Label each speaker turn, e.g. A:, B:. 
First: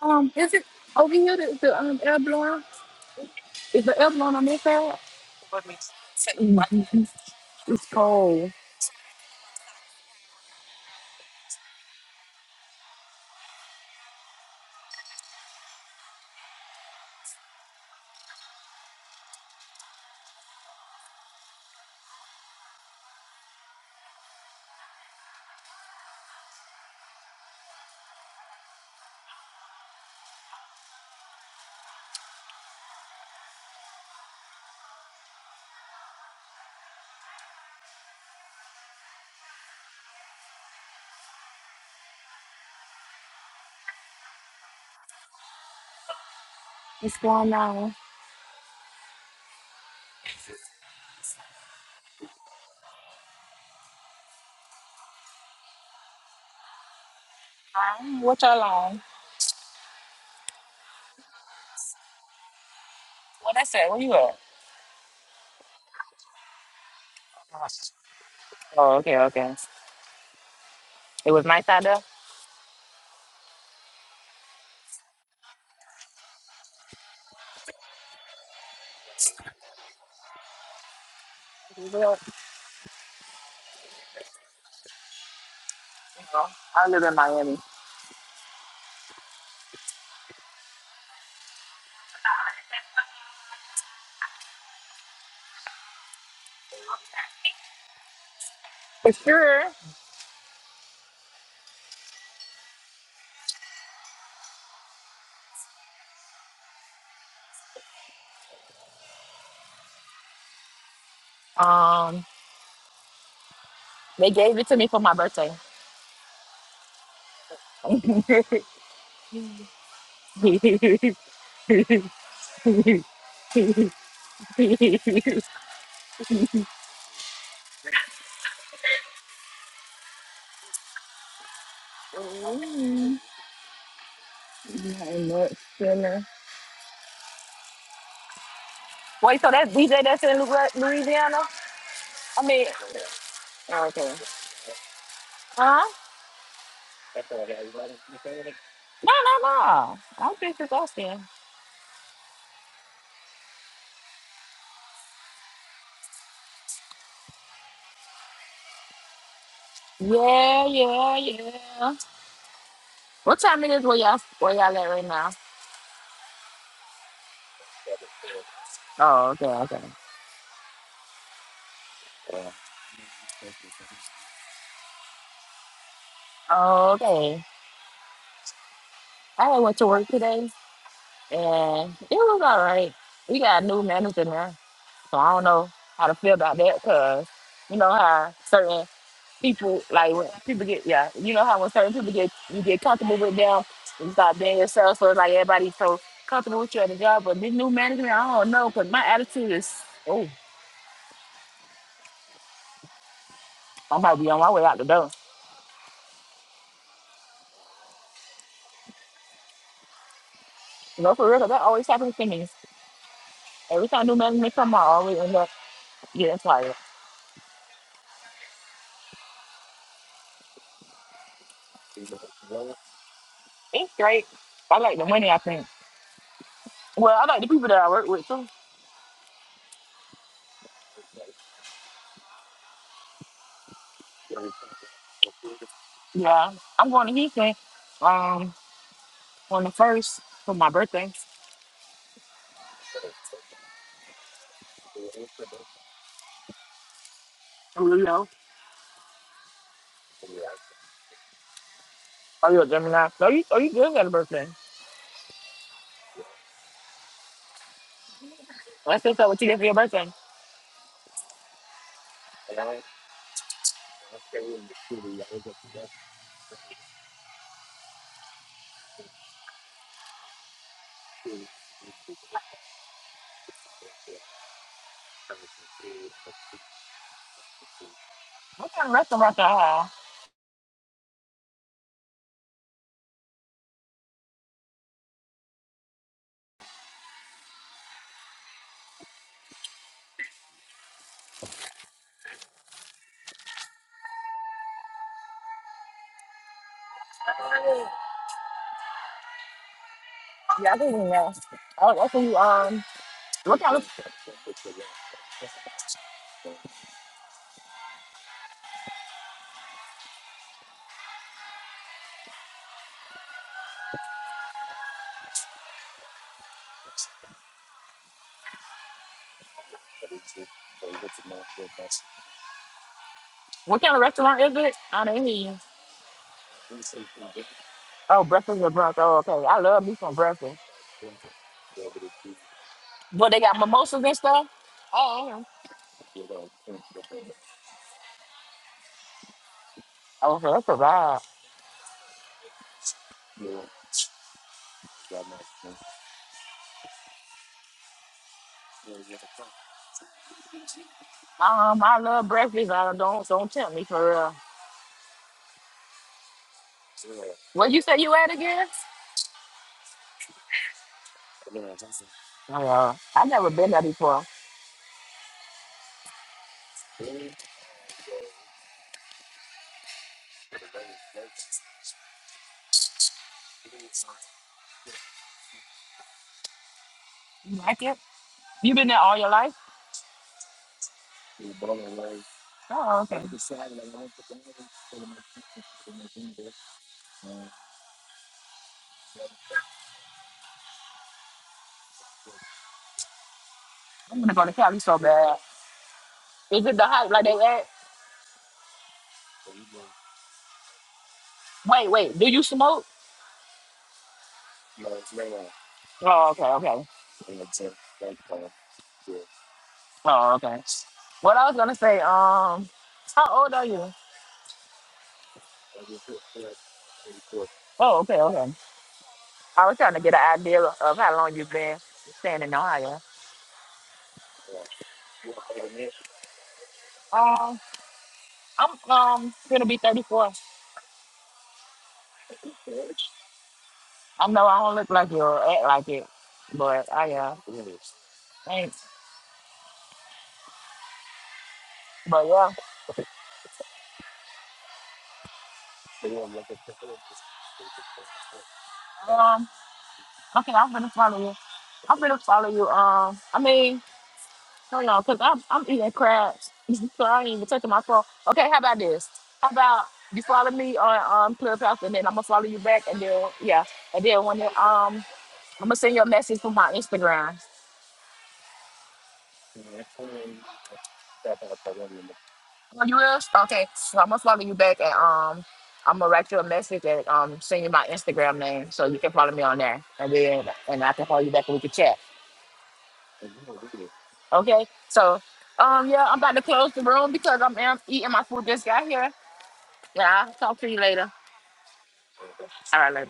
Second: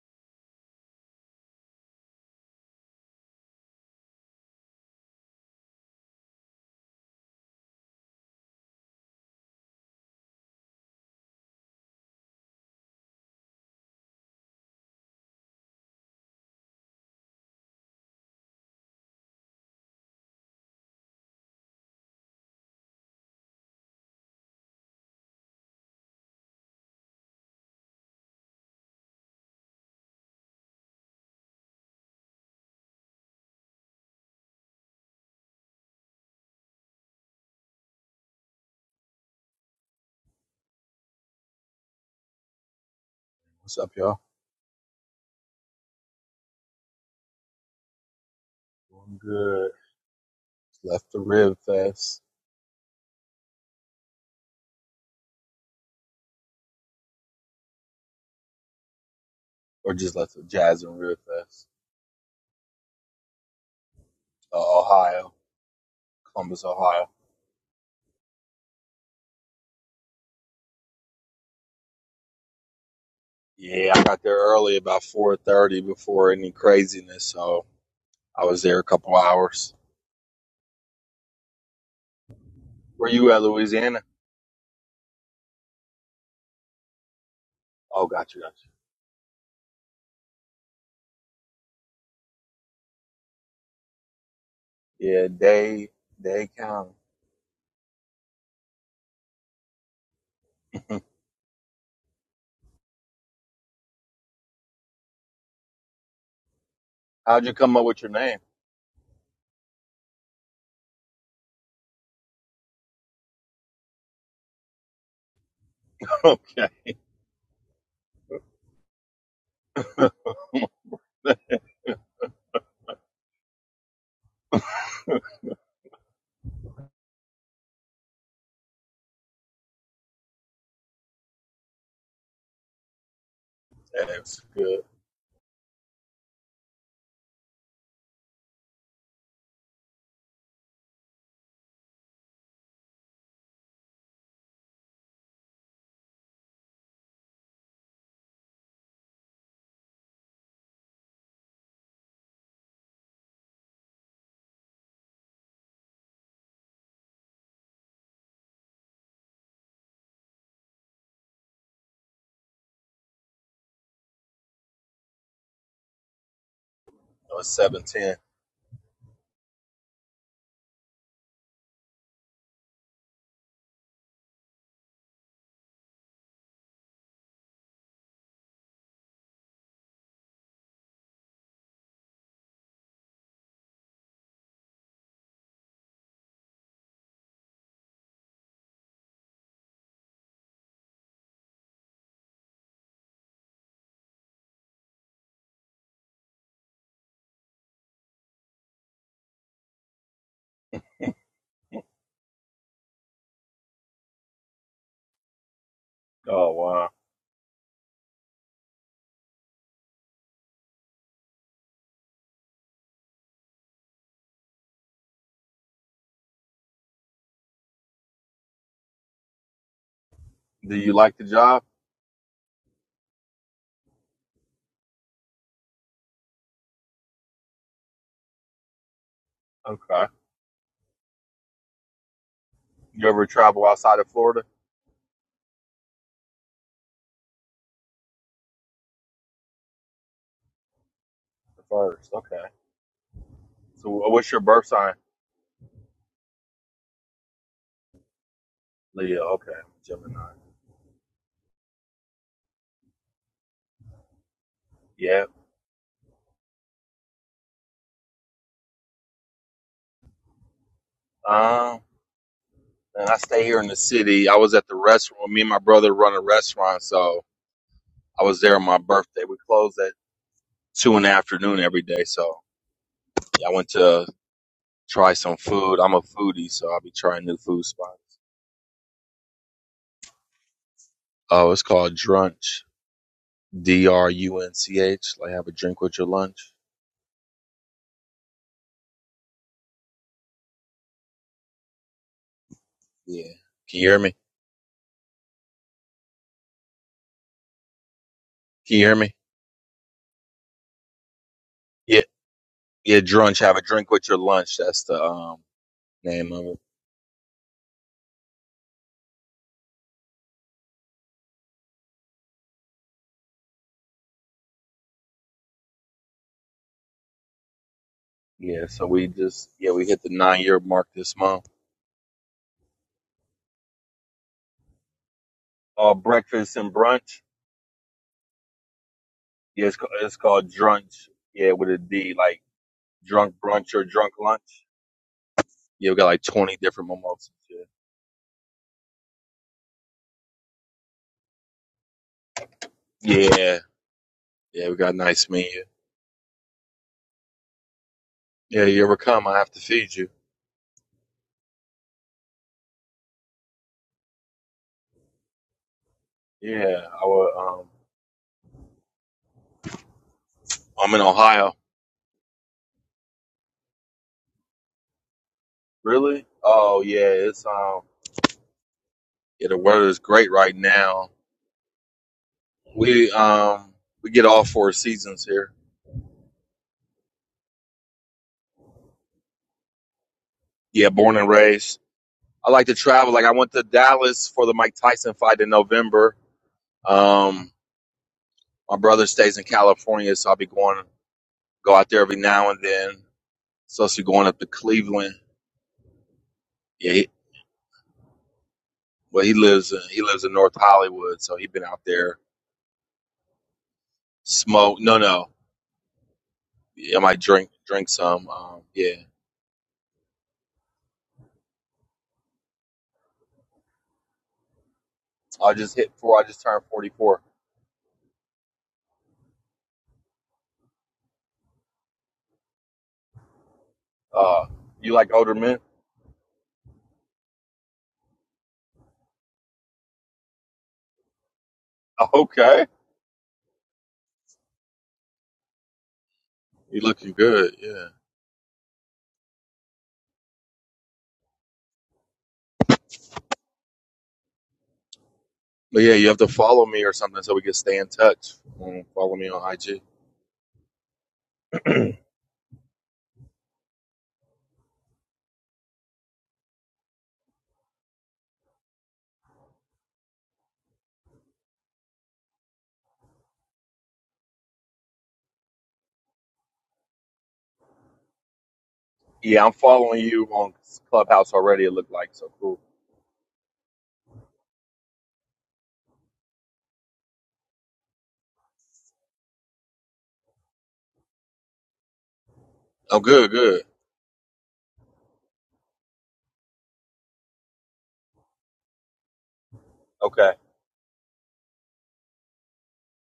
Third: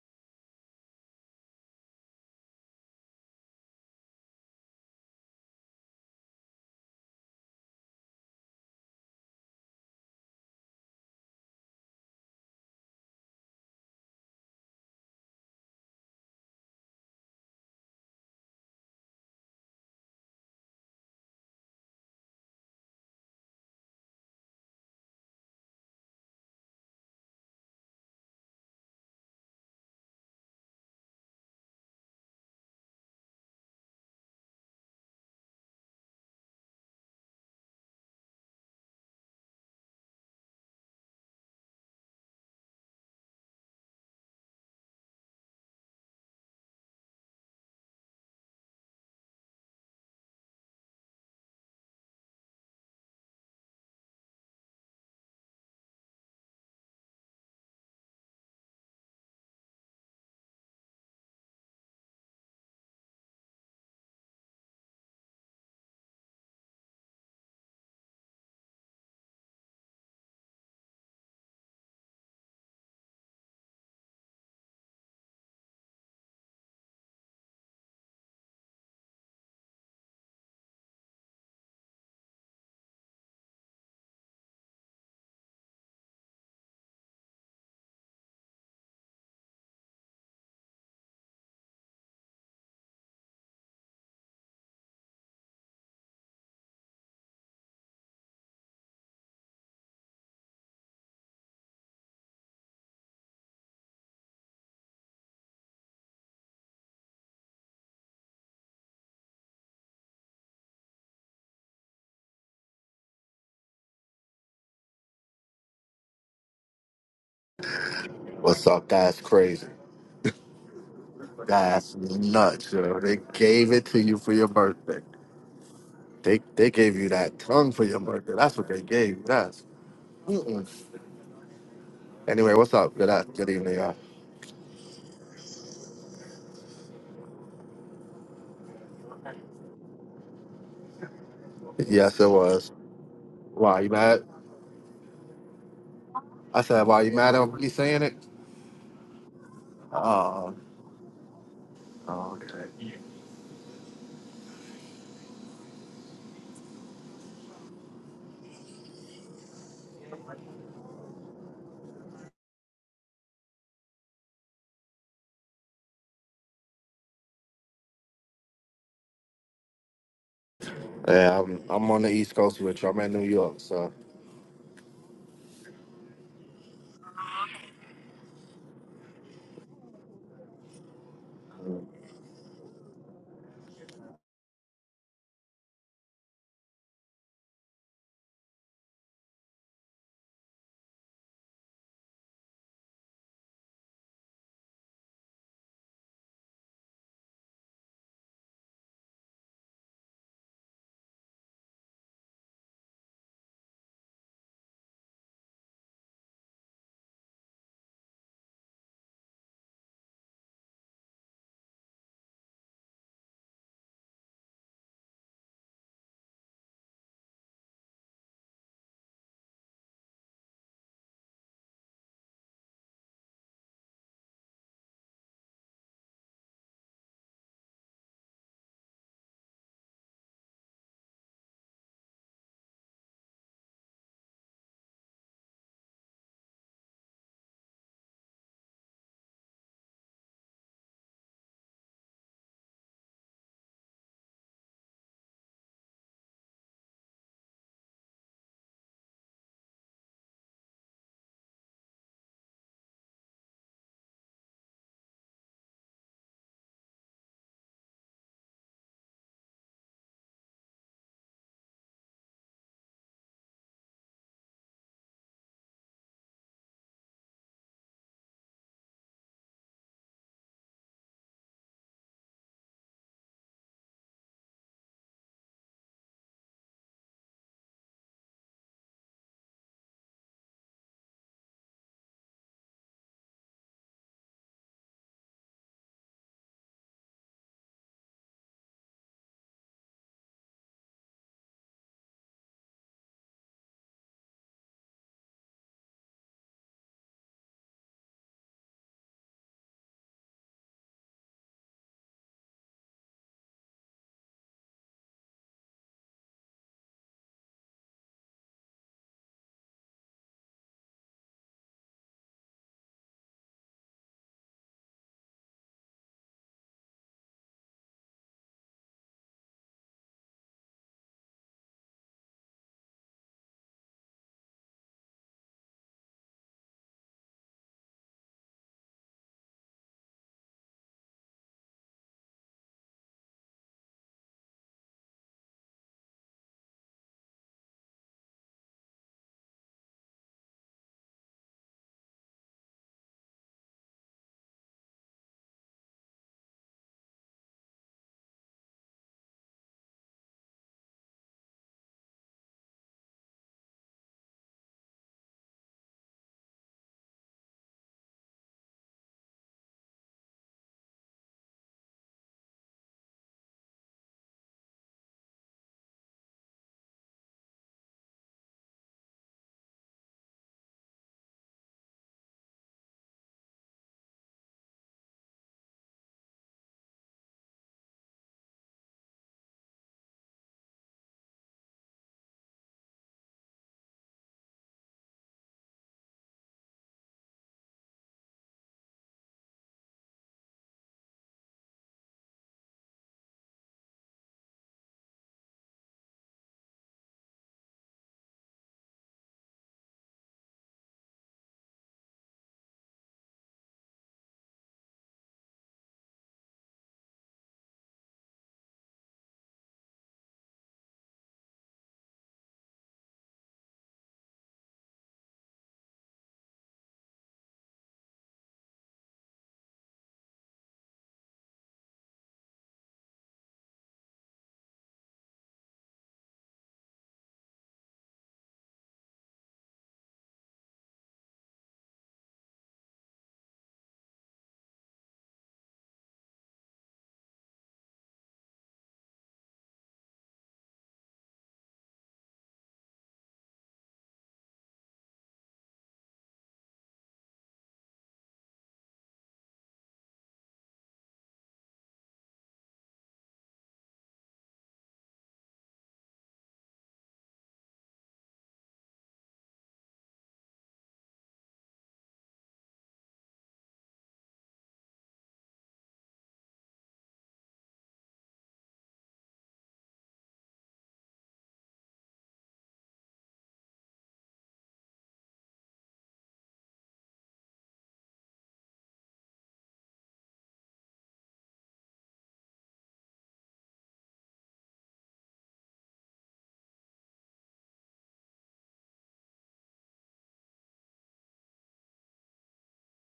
A: Um, is it over here? The, the um, airborne is the airborne on this side? Mhm. It's cold.
B: What's up, y'all?
A: What's going on?
B: Doing good. Just left the Rib Fest,
A: Um, what y'all on?
B: or just left the Jazz and Rib Fest,
A: What I said? Where you at?
B: uh, Ohio, Columbus, Ohio.
A: Oh, okay, okay. It was nice out there.
B: Yeah, I got there early, about four thirty, before any craziness. So I was there a couple hours.
A: Well,
B: Where you at, Louisiana?
A: you know, I live in Miami.
B: Oh, gotcha, gotcha. Yeah, Day Day County.
A: For sure.
B: How'd you come up with your name?
A: Um, they gave it to me for my birthday.
B: okay,
C: What's up? That's crazy.
B: that
C: That's nuts. Yo. They gave it to you for your birthday. They they gave you that tongue for your birthday. That's what they gave you. That's. Mm-mm. Anyway, what's up? Good
A: Mm.
C: a- good evening, y'all.
B: was good.
A: Not much dinner. Wait, so that's DJ that's in Lu- Louisiana?
C: Yes, it
A: I mean,
C: was. Why you
A: okay.
C: mad?
A: Huh?
C: I said, why you mad at me saying it?
A: No, no, no. I'm
C: Oh,
A: just exhausted.
C: okay.
A: Yeah, yeah, yeah. What time it is where y'all where y'all at right now?
B: I was seven ten.
A: Oh, okay, okay.
C: Yeah, I'm I'm on the East Coast with you. I'm in New York, so.
A: Oh, Okay. I went to work today and it was all right. We got a new manager now. So I don't know how to feel about that because you know how certain people like when people get yeah, you know how when certain people get you get comfortable with them and start being yourself. So it's like everybody's so comfortable with you at the job, but this new management, I don't know, because my attitude is oh, I might be on my way out the door.
B: Oh wow.
A: You know, for real, 'cause that always happens to me. Every time new management come, I always end up getting fired.
B: Do you like the job?
A: It's great. I like the money. I think. Well, I like the people that I work with too.
B: Okay. You ever travel outside of Florida?
A: Yeah, I'm going to Houston um on the first for my birthday.
B: First, okay. So uh, what's your birth sign?
A: Oh, you know.
B: Leo. Okay, Gemini.
A: Oh, you're a Gemini. No, you, oh, you good at a birthday.
B: Yeah.
A: Let's look up what you did for your birthday.
B: Um, and I stay here in the city. I was at the restaurant. Me and my brother run a restaurant, so I was there on my birthday. We close at two in the afternoon every day. So yeah, I went to try some food. I'm a foodie, so I'll be trying new food spots.
A: What kind of restaurant y'all have?
B: Oh, it's called Drunch. D R U N C H. Like have a drink with your lunch. Yeah. Can you hear me? Can you hear me?
A: Yeah, I think we know. Oh,
B: Yeah.
A: that's what you um.
B: Yeah. Drunch. Have
A: What
B: a
A: kind
B: drink
A: of
B: with your lunch. That's the um name of it. Yeah, so we just yeah we hit the nine year mark this month.
A: what kind of restaurant is it? I don't hear you.
B: Uh, breakfast and brunch.
A: Oh, breakfast with brunch. Oh, okay. I
B: Yeah, it's
A: love
B: called,
A: me some
B: it's called
A: breakfast.
B: drunch. Yeah, with a D, like
A: But
B: drunk
A: they got
B: brunch or
A: mimosas
B: drunk
A: and stuff.
B: lunch.
A: Oh, okay.
B: Yeah, we got like twenty different mimosas. Yeah,
A: Oh, so that's a vibe.
B: yeah, yeah we got a nice menu. Yeah, you ever come? I have to feed you.
A: Um, I love breakfast. I don't so don't tempt me for real.
B: Yeah, I will, um,
A: Where you say you at again?
B: I'm in Ohio.
A: Oh, uh, I never been there before.
B: Really? Oh yeah, it's um yeah the weather is great right now. We um we get all four seasons here.
A: You like it? You been there all your life?
B: Yeah, born and raised. I like to
A: Oh,
B: travel. Like I went to
A: okay.
B: Dallas for the Mike Tyson fight in November. Um, my brother stays in California, so I'll be going go out there every now and then. So she's
A: I'm
B: going
A: gonna
B: up
A: go
B: to
A: to Cali so
B: Cleveland.
A: bad. Is it the
B: Yeah, he,
A: hype like they at?
B: well he lives in he lives in North Hollywood, so he been out
A: Wait, wait.
B: there
A: Do you smoke?
B: smoke. No, no,
A: Oh, okay, okay.
B: yeah, I might drink drink some. Um, yeah,
A: Oh, okay. What I was gonna say, um, how old are you?
B: I just hit four. I just turned forty four.
A: Oh, okay, okay. I was trying to get an idea of how long you've been staying in Ohio.
B: Uh, you like older men?
A: Um, I'm um gonna be 34.
B: Okay,
A: I know I don't look like you or act like it,
B: you
A: but I
B: looking
A: am.
B: good. Yeah,
A: thanks. But yeah,
B: but yeah, you have to follow me or something so we can stay in touch. Um, follow me
A: um,
B: on IG.
A: okay, I'm gonna follow you. I'm gonna follow you. Um, I mean. Hold on, because I'm, I'm eating crabs. so I ain't even touching my phone. Okay, how about this? How about you follow me on um, Clubhouse and then I'm going to follow you back. And then, yeah. And then when it, um, I'm going to send you a message from my Instagram.
B: Yeah, I'm following you on Clubhouse already. It looked like so cool.
A: Oh, you will? Okay. So I'm going to follow you back and um, I'm going to write you a message and um, send you my Instagram name so you can follow me on there. And then and I can follow you back and we can chat.
B: Oh, good, good.
A: Okay? So, um, yeah, I'm about to close the room because I'm am- eating my food. Just got here. Yeah,
B: Okay.
A: I'll talk to you later. All right, later.